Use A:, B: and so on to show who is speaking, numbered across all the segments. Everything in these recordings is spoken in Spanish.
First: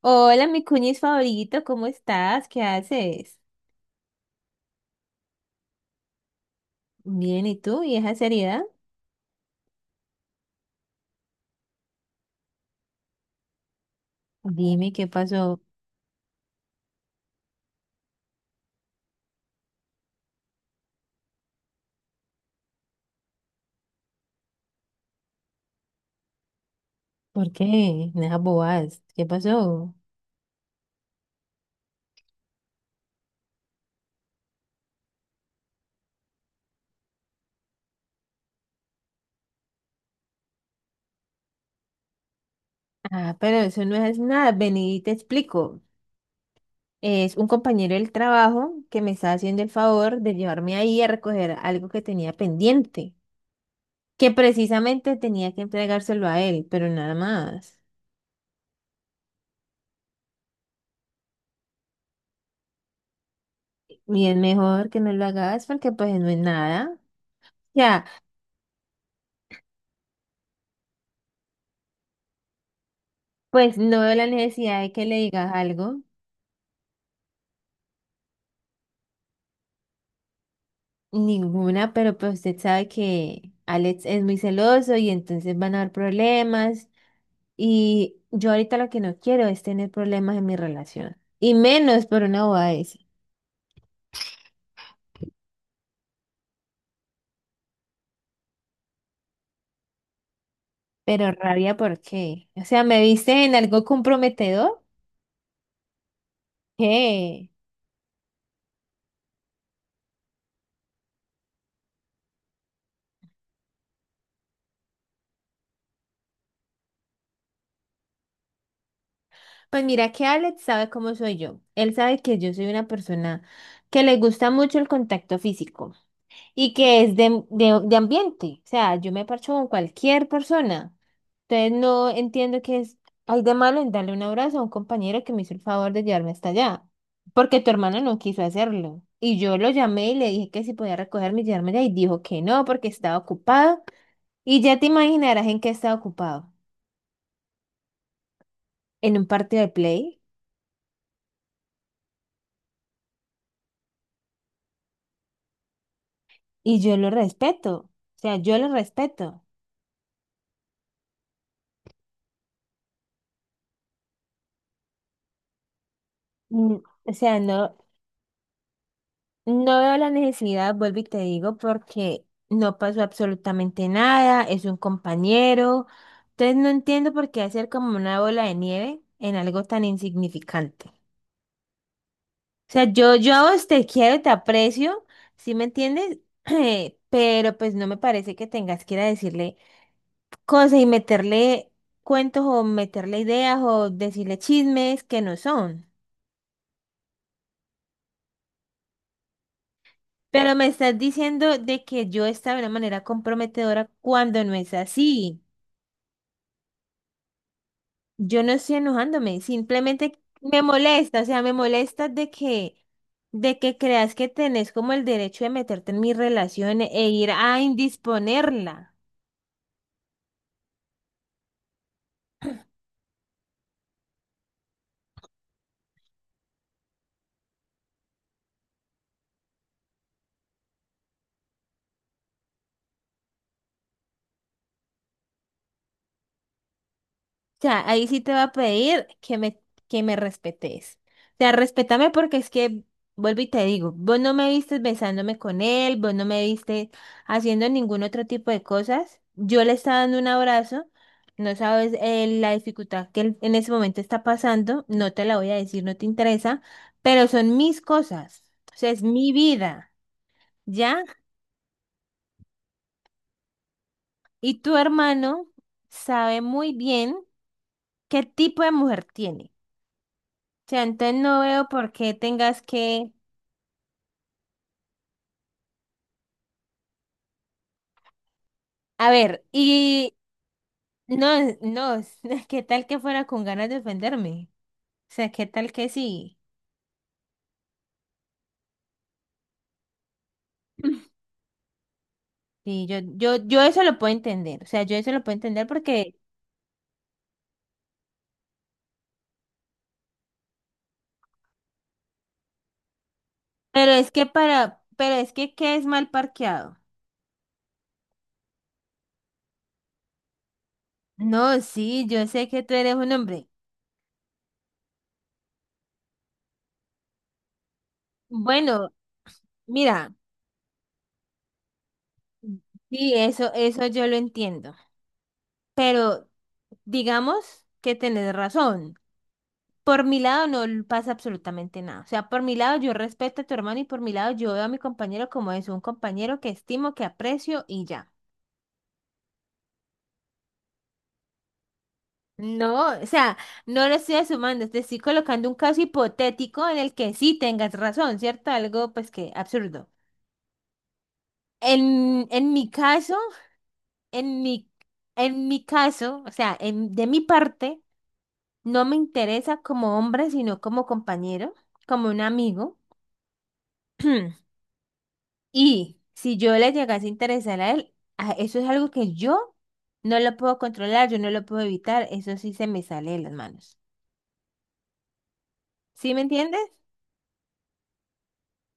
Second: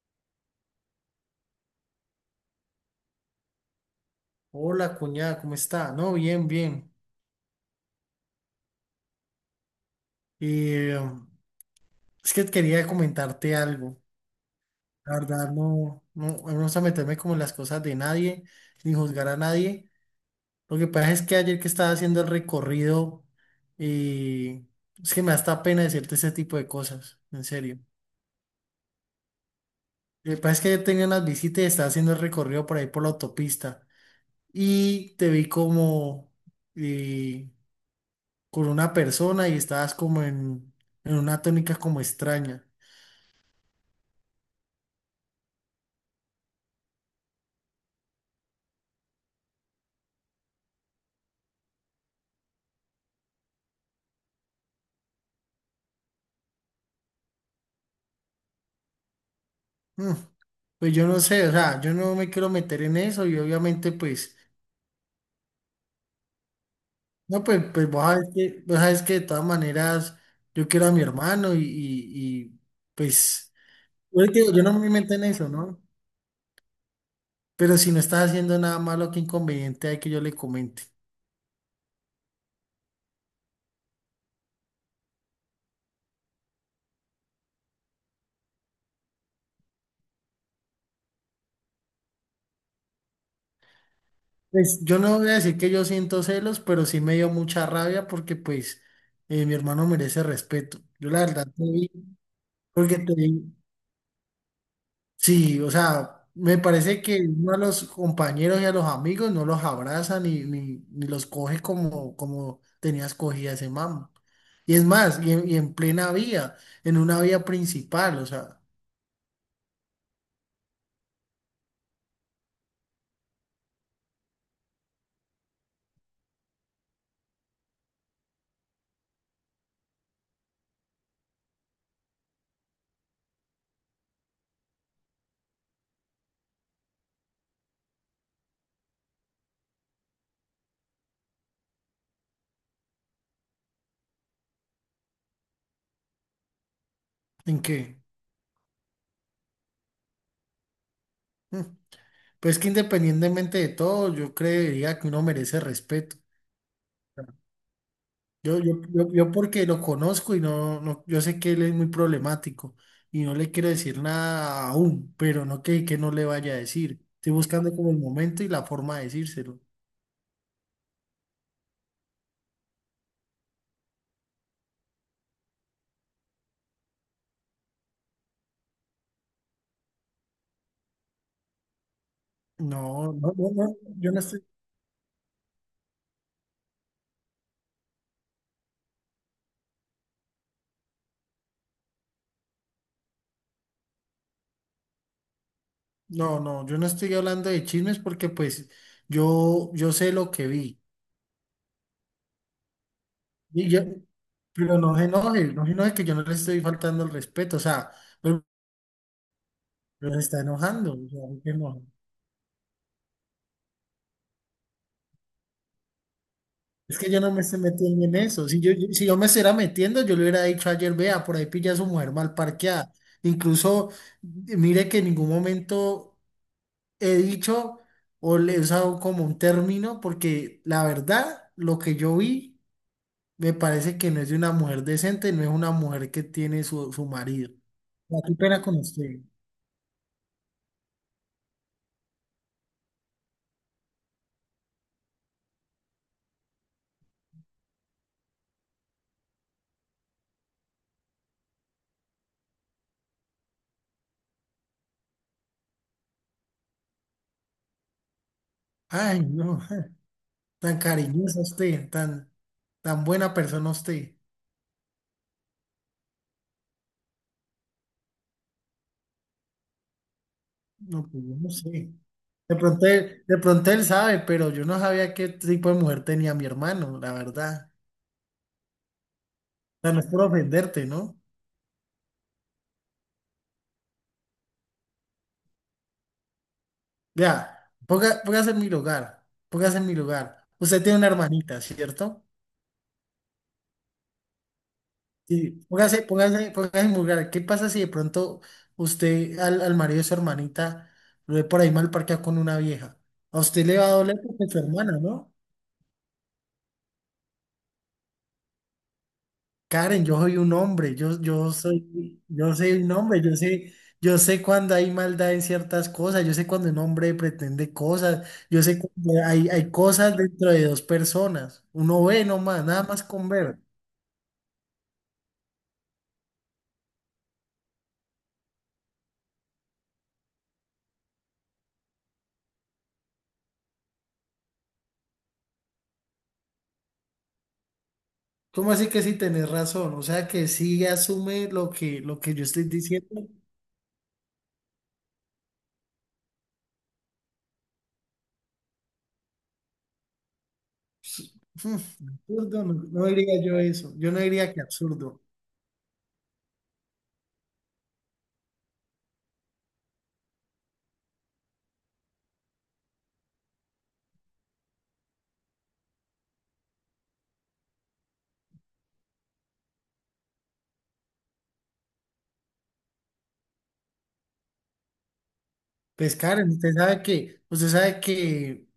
A: Hola, mi cuñis favorito, ¿cómo estás? ¿Qué haces?
B: Hola, cuñada, ¿cómo está? No, bien, bien.
A: Bien, ¿y tú? ¿Y esa seriedad?
B: Eh, es que quería comentarte algo.
A: Dime qué
B: La verdad,
A: pasó.
B: no me gusta meterme como en las cosas de nadie, ni juzgar a nadie. Lo que pasa es que ayer que estaba haciendo el recorrido, eh, es que me da hasta pena decirte ese tipo de cosas, en
A: ¿Por
B: serio.
A: qué? Nada bobadas. ¿Qué pasó?
B: Lo que pasa es que ayer tenía unas visitas y estaba haciendo el recorrido por ahí por la autopista. Y te vi como eh, con una persona y estabas como en una tónica como extraña.
A: Ah, pero eso no es nada, vení y te explico. Es un compañero del trabajo que me está haciendo el favor de llevarme ahí a recoger algo que tenía pendiente, que precisamente tenía que entregárselo a él, pero nada más.
B: Mm, Pues yo no sé, o sea, yo no me quiero meter en eso y obviamente
A: Y es
B: pues,
A: mejor que no lo hagas porque pues no es nada.
B: no, pues, pues
A: Ya,
B: vos sabes que de todas maneras yo quiero a mi hermano y, pues,
A: pues no veo la
B: yo, te digo, yo no
A: necesidad
B: me
A: de que
B: meto
A: le
B: en eso,
A: digas
B: ¿no?
A: algo.
B: Pero si no estás haciendo nada malo, qué inconveniente hay que yo le comente.
A: Ninguna, pero pues usted sabe que Alex es muy celoso y entonces van a haber problemas. Y yo ahorita lo que no quiero es tener problemas en mi relación. Y menos por una boda esa.
B: Pues yo no voy a decir que yo siento celos, pero sí me dio mucha rabia porque pues mi hermano merece respeto. Yo la
A: Pero
B: verdad te
A: rabia,
B: vi,
A: ¿por qué? O sea,
B: porque
A: ¿me
B: te
A: viste en
B: vi.
A: algo comprometedor?
B: Sí, o sea, me parece que
A: ¿Qué?
B: uno a los compañeros y a los amigos no los abraza ni los coge como, como tenías cogida ese man. Y es más, y en plena vía, en una vía principal, o sea,
A: Pues mira que Alex sabe cómo soy yo. Él sabe que yo soy una persona que le gusta mucho el contacto físico, y que es de ambiente. O sea, yo me parcho con cualquier persona. Entonces no entiendo qué es, hay de malo en darle un abrazo a un compañero que me hizo el favor de llevarme hasta allá, porque tu hermano no quiso hacerlo. Y yo lo llamé y le dije que si podía recogerme y llevarme allá y dijo que no porque estaba ocupado. Y ya te imaginarás en qué estaba ocupado,
B: ¿en qué?
A: en un partido de play.
B: Mm. Pues que independientemente de todo, yo creería que uno merece respeto.
A: Y yo lo respeto, o sea, yo lo
B: Yo
A: respeto.
B: porque lo conozco y no, yo sé que él es muy problemático y no le quiero decir nada aún, pero no que no le vaya a
A: Mm.
B: decir.
A: O
B: Estoy
A: sea,
B: buscando
A: no,
B: como el momento y la forma de decírselo.
A: no veo la necesidad, vuelvo y te digo, porque no pasó absolutamente nada, es un compañero. Entonces no entiendo por qué hacer como una bola de nieve en algo tan insignificante. O sea, yo, a vos
B: No,
A: te
B: yo
A: quiero,
B: no
A: te
B: estoy,
A: aprecio, ¿sí me entiendes? Pero pues no me parece que tengas que ir a decirle cosas y meterle cuentos o meterle ideas o decirle chismes que no son.
B: no, yo no estoy hablando de chismes porque pues yo sé lo que
A: Pero me
B: vi.
A: estás diciendo de que yo estaba de una manera
B: Y yo-
A: comprometedora cuando no es
B: pero no se
A: así.
B: enoje, no se enoje que yo no le estoy faltando el respeto, o sea,
A: Yo
B: pero,
A: no estoy enojándome,
B: pero
A: simplemente
B: se está
A: me
B: enojando, o sea,
A: molesta, o
B: ¿por
A: sea, me
B: qué no?
A: molesta de que creas que tenés como el derecho de meterte en mis relaciones
B: Es
A: e
B: que yo
A: ir
B: no me
A: a
B: estoy metiendo en eso. Si yo-
A: indisponerla.
B: si yo me estuviera metiendo, yo le hubiera dicho ayer, vea, por ahí pilla a su mujer mal parqueada. Incluso, mire que en ningún momento he dicho o le he usado como un término, porque la verdad, lo que yo vi, me parece que no es de una mujer decente, no es una mujer que tiene su marido.
A: Sea, ahí
B: Ah,
A: sí te
B: qué
A: va a
B: pena con
A: pedir
B: usted.
A: que me respetes. O sea, respétame porque es que, vuelvo y te digo, vos no me viste besándome con él, vos no me viste haciendo ningún otro tipo de cosas. Yo le estaba dando un abrazo, no sabes la dificultad que él en ese momento está pasando, no te la voy a decir, no te interesa, pero son mis cosas, o sea, es
B: Ay,
A: mi
B: no,
A: vida,
B: tan
A: ¿ya?
B: cariñosa usted, tan, tan buena persona usted.
A: Y tu hermano sabe muy bien qué tipo de mujer tiene. Sea,
B: No,
A: entonces
B: pues yo
A: no
B: no
A: veo por
B: sé.
A: qué tengas que...
B: De pronto él sabe, pero yo no sabía qué tipo de mujer tenía mi hermano, la verdad.
A: A ver,
B: O sea, no es
A: y
B: por ofenderte, ¿no?
A: no, no, ¿qué tal que fuera con ganas de ofenderme? O sea, ¿qué tal que sí?
B: Vea, ponga- póngase en mi lugar, póngase en mi lugar. Usted tiene una hermanita, ¿cierto?
A: Sí, yo eso lo puedo entender, o sea, yo eso lo puedo
B: Y
A: entender porque,
B: póngase en mi lugar. ¿Qué pasa si de pronto usted al marido de su hermanita lo ve por ahí mal parqueado con una vieja? A usted le va a
A: pero es
B: doler
A: que
B: porque es su
A: para,
B: hermana,
A: pero es
B: ¿no?
A: que ¿qué es mal parqueado?
B: Karen, yo soy un hombre,
A: No, sí, yo sé
B: yo
A: que tú
B: soy un
A: eres un
B: hombre,
A: hombre.
B: yo sé cuando hay maldad en ciertas cosas, yo sé cuando un hombre pretende cosas, yo sé
A: Bueno,
B: cuando hay
A: mira,
B: cosas dentro de dos personas, uno ve nomás, nada más
A: sí,
B: con ver.
A: eso yo lo entiendo, pero digamos que tenés razón. Por mi lado no pasa absolutamente nada. O sea, por mi lado yo respeto a tu hermano y por mi lado yo veo a mi compañero como es un compañero que estimo, que aprecio y ya.
B: ¿Cómo así que sí tenés razón? O sea que sí asume lo que yo estoy
A: No, o
B: diciendo.
A: sea, no lo estoy sumando, te estoy colocando un caso hipotético en el que sí tengas razón, ¿cierto? Algo pues que absurdo.
B: Hmm,
A: En
B: Absurdo,
A: mi
B: no, no
A: caso,
B: diría yo eso, yo no
A: en
B: diría que
A: mi,
B: absurdo.
A: en mi caso, o sea, en, de mi parte, no me interesa como hombre, sino como compañero, como un amigo. Y si yo le llegase a interesar a él, a- eso es algo que yo no lo puedo controlar, yo no lo puedo evitar, eso sí se me sale de las manos. ¿Sí
B: Pues
A: me
B: Karen,
A: entiendes?
B: usted sabe que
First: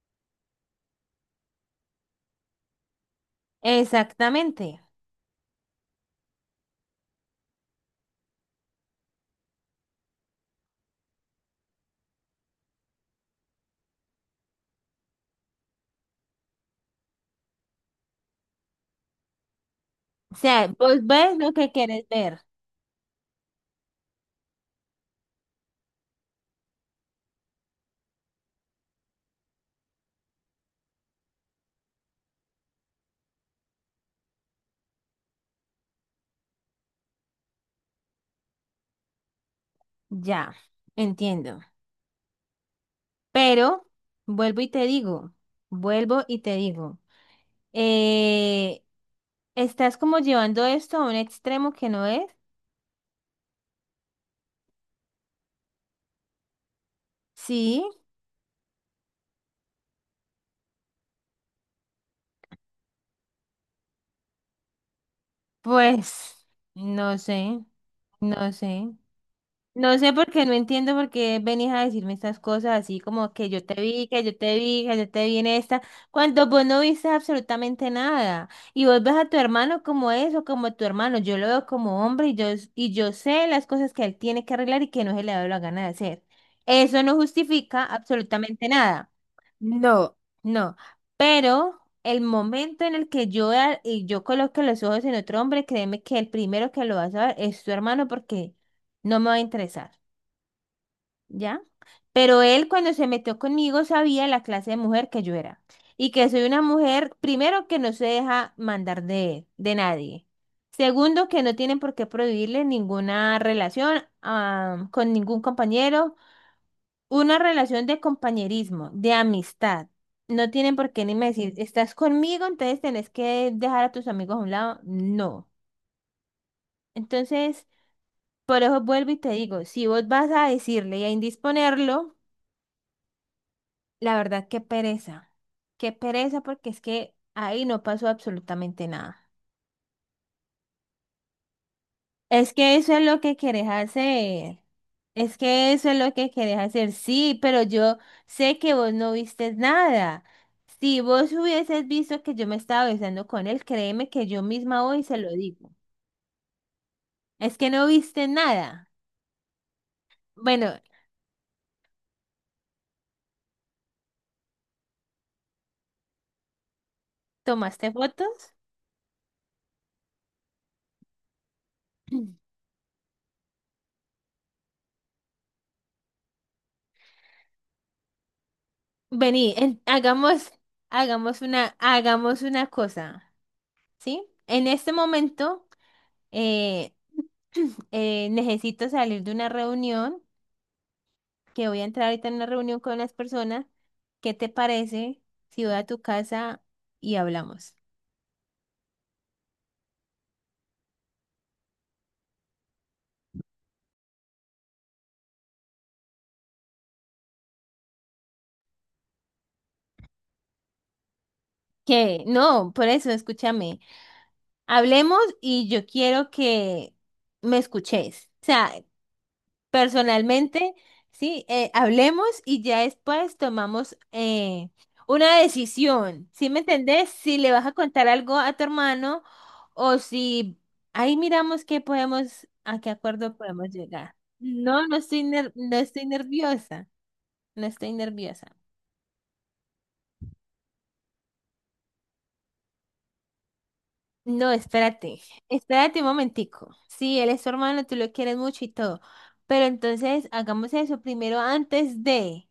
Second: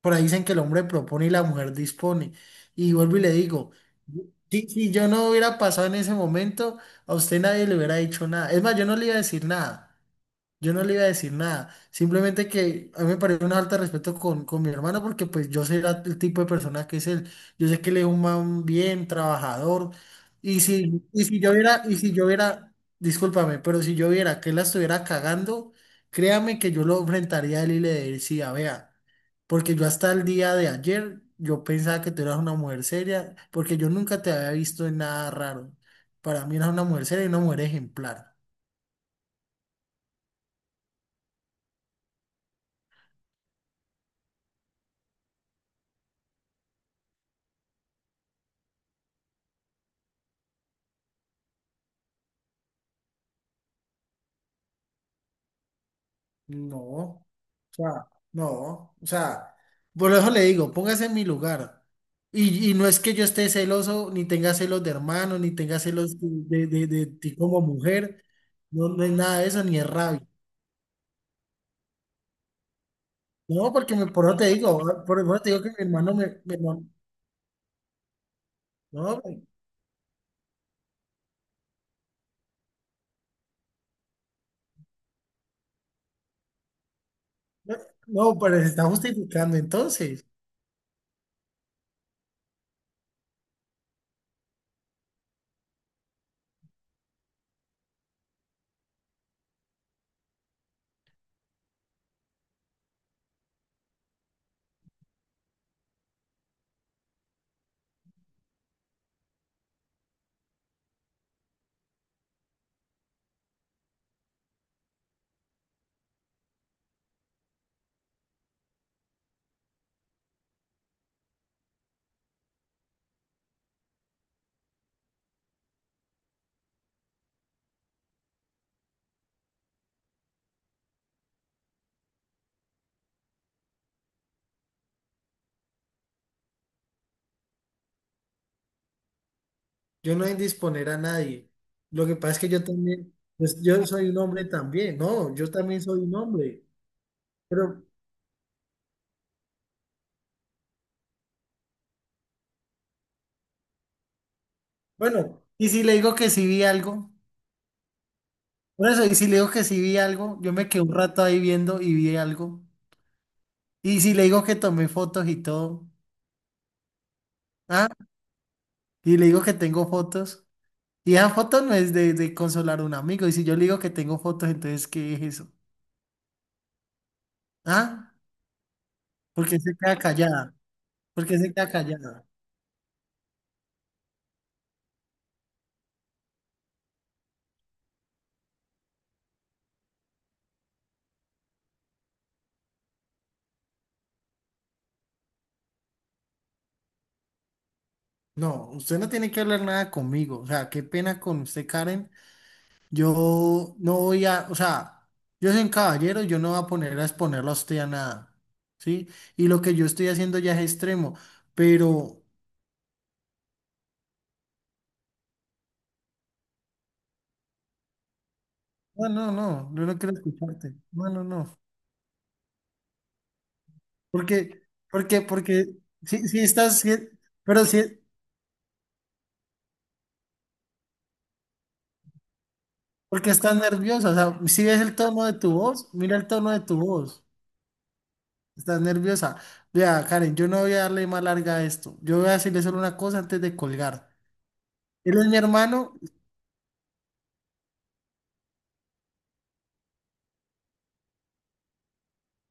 B: por ahí dicen que el hombre propone y la mujer dispone. Y vuelvo y le digo,
A: Exactamente.
B: si yo no hubiera pasado en ese momento, a usted nadie le hubiera dicho nada. Es más, yo no le iba a decir nada. Yo no le iba a decir nada. Simplemente que a mí me parece una falta de respeto con mi hermano porque pues yo sé la- el tipo de persona que es él. Yo sé que él es un man bien trabajador.
A: O
B: Y
A: sea, vos
B: si,
A: ves lo que
B: y
A: quieres
B: si yo
A: ver.
B: hubiera, discúlpame, pero si yo viera que él la estuviera cagando, créame que yo lo enfrentaría a él y le decía, vea. Porque yo hasta el día de ayer, yo pensaba que tú eras una mujer seria, porque yo nunca te había visto en nada raro. Para mí eras una mujer seria y una mujer ejemplar.
A: Ya, entiendo. Pero vuelvo y te digo, vuelvo y te digo, eh, estás como llevando esto a un extremo que no es.
B: No, o
A: Sí,
B: sea, no, o sea, por eso le digo, póngase en mi lugar. Y no es que yo esté celoso, ni tenga celos de hermano, ni tenga celos
A: pues,
B: de
A: no
B: ti como
A: sé,
B: mujer.
A: no
B: No,
A: sé.
B: no es nada de eso, ni es
A: No sé
B: rabia.
A: por qué, no entiendo por qué venís a decirme estas cosas así como que yo
B: No,
A: te
B: porque me,
A: vi, que
B: por
A: yo
B: eso te
A: te
B: digo,
A: vi, que
B: ah,
A: yo
B: por
A: te vi
B: eso
A: en
B: te digo que
A: esta,
B: mi hermano me...
A: cuando
B: me-
A: vos no viste absolutamente nada. Y vos ves
B: no,
A: a tu hermano como eso, como tu hermano. Yo lo veo como hombre y yo sé las cosas que él tiene que arreglar y que no se le da la gana de hacer. Eso no justifica
B: no, pero se
A: absolutamente
B: está
A: nada.
B: justificando
A: No,
B: entonces.
A: no, pero el momento en el que yo, vea- y yo coloque los ojos en otro hombre, créeme que el primero que lo va a saber es tu hermano porque no me va a interesar, ¿ya? Pero él cuando se metió conmigo sabía la clase de mujer que yo era y que soy una mujer, primero, que no se deja mandar de nadie. Segundo, que no tienen por qué prohibirle ninguna relación ah, con ningún compañero, una relación de compañerismo, de amistad. No tienen por qué ni me decir, estás conmigo, entonces tenés que dejar a tus amigos a un lado. No. Entonces, por eso vuelvo y te digo, si vos vas a decirle y a indisponerlo, la verdad, qué pereza. Qué pereza porque es que ahí no pasó absolutamente nada.
B: Yo no he disponer a nadie. Lo que pasa es que
A: Es
B: yo
A: que eso es
B: también,
A: lo que
B: pues
A: querés
B: yo soy un hombre
A: hacer.
B: también, no,
A: Es
B: yo
A: que
B: también
A: eso es
B: soy
A: lo
B: un
A: que querés
B: hombre.
A: hacer. Sí, pero
B: Pero
A: yo sé que vos no viste nada. Si vos hubieses visto que yo me estaba besando con él, créeme que yo misma hoy se lo
B: bueno, y
A: digo.
B: si le digo que sí vi algo,
A: Es que no viste
B: por
A: nada.
B: eso, y si le digo que sí vi algo, yo me
A: Bueno,
B: quedé un rato ahí viendo y vi algo. Y si le digo que tomé fotos y todo, ah,
A: ¿tomaste fotos?
B: y le digo que tengo fotos, y esa foto no es de consolar a un amigo, y si yo le digo que tengo fotos, entonces, ¿qué es eso? Ah,
A: Vení,
B: porque se
A: en-
B: queda
A: hagamos,
B: callada, porque se queda callada.
A: hagamos una cosa, ¿sí? En este momento. eh, necesito salir de una reunión, que voy a entrar ahorita en una reunión con unas personas. ¿Qué te parece si voy a tu casa y hablamos?
B: No, usted no tiene que hablar nada conmigo. O sea, qué pena con usted, Karen. Yo no voy a, o sea, yo soy un caballero, yo no voy a poner a exponerlo a usted a nada. ¿Sí? Y lo que yo estoy haciendo ya es extremo.
A: Que
B: Pero,
A: no, por eso, escúchame. Hablemos y yo quiero que me escuches. O sea,
B: no, no, no, yo no quiero
A: personalmente,
B: escucharte. No, no,
A: sí,
B: no.
A: hablemos y ya después tomamos
B: Porque,
A: una
B: Porque, sí,
A: decisión.
B: sí
A: ¿Sí me
B: estás, sí,
A: entendés? Si le
B: pero
A: vas a
B: sí,
A: contar algo a tu hermano o si ahí miramos qué podemos, a qué
B: porque
A: acuerdo
B: estás
A: podemos
B: nerviosa. O
A: llegar.
B: sea, si ves
A: No,
B: el
A: no estoy
B: tono de tu
A: ner- no
B: voz,
A: estoy
B: mira el tono de tu
A: nerviosa.
B: voz.
A: No estoy nerviosa.
B: Estás nerviosa. Vea, Karen, yo no voy a darle más larga a esto. Yo voy a decirle solo una cosa antes de colgar.
A: No, espérate.
B: Él es mi
A: Espérate
B: hermano.
A: un momentico. Sí, él es tu hermano, tú lo quieres mucho y todo. Pero entonces hagamos eso primero antes de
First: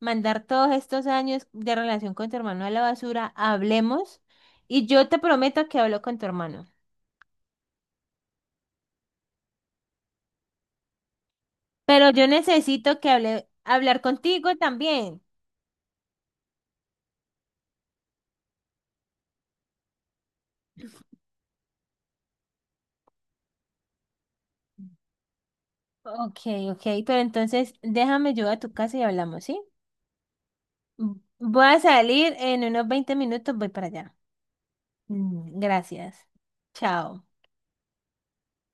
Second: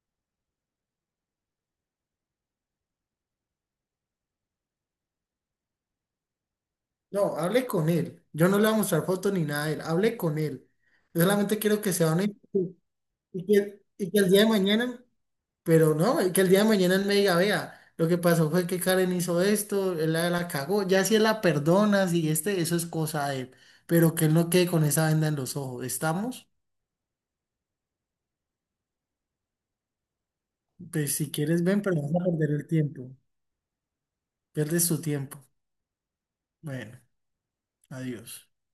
A: mandar todos estos años de relación con tu hermano a la basura, hablemos y yo te prometo que hablo con tu hermano.
B: No, hable con él. Yo no le voy a mostrar fotos ni nada de él. Hable con él. Yo solamente quiero que
A: Pero
B: sea
A: yo
B: honesto
A: necesito que
B: y
A: hable, hablar
B: y que el día de
A: contigo
B: mañana,
A: también.
B: pero no, y que el día de mañana él me diga, vea, lo que pasó fue que Karen hizo esto, él la cagó. Ya si él la perdona, si este, eso es cosa de él. Pero que él no quede con esa venda en los ojos.
A: Ok,
B: ¿Estamos?
A: ok, pero entonces déjame yo a tu casa y hablamos, ¿sí? Mm,
B: Pues si quieres,
A: voy a
B: ven, pero vas a
A: salir
B: perder
A: en
B: el
A: unos
B: tiempo.
A: 20 minutos, voy para allá.
B: Pierdes tu tiempo.
A: Mm, gracias.
B: Bueno,
A: Chao.
B: adiós.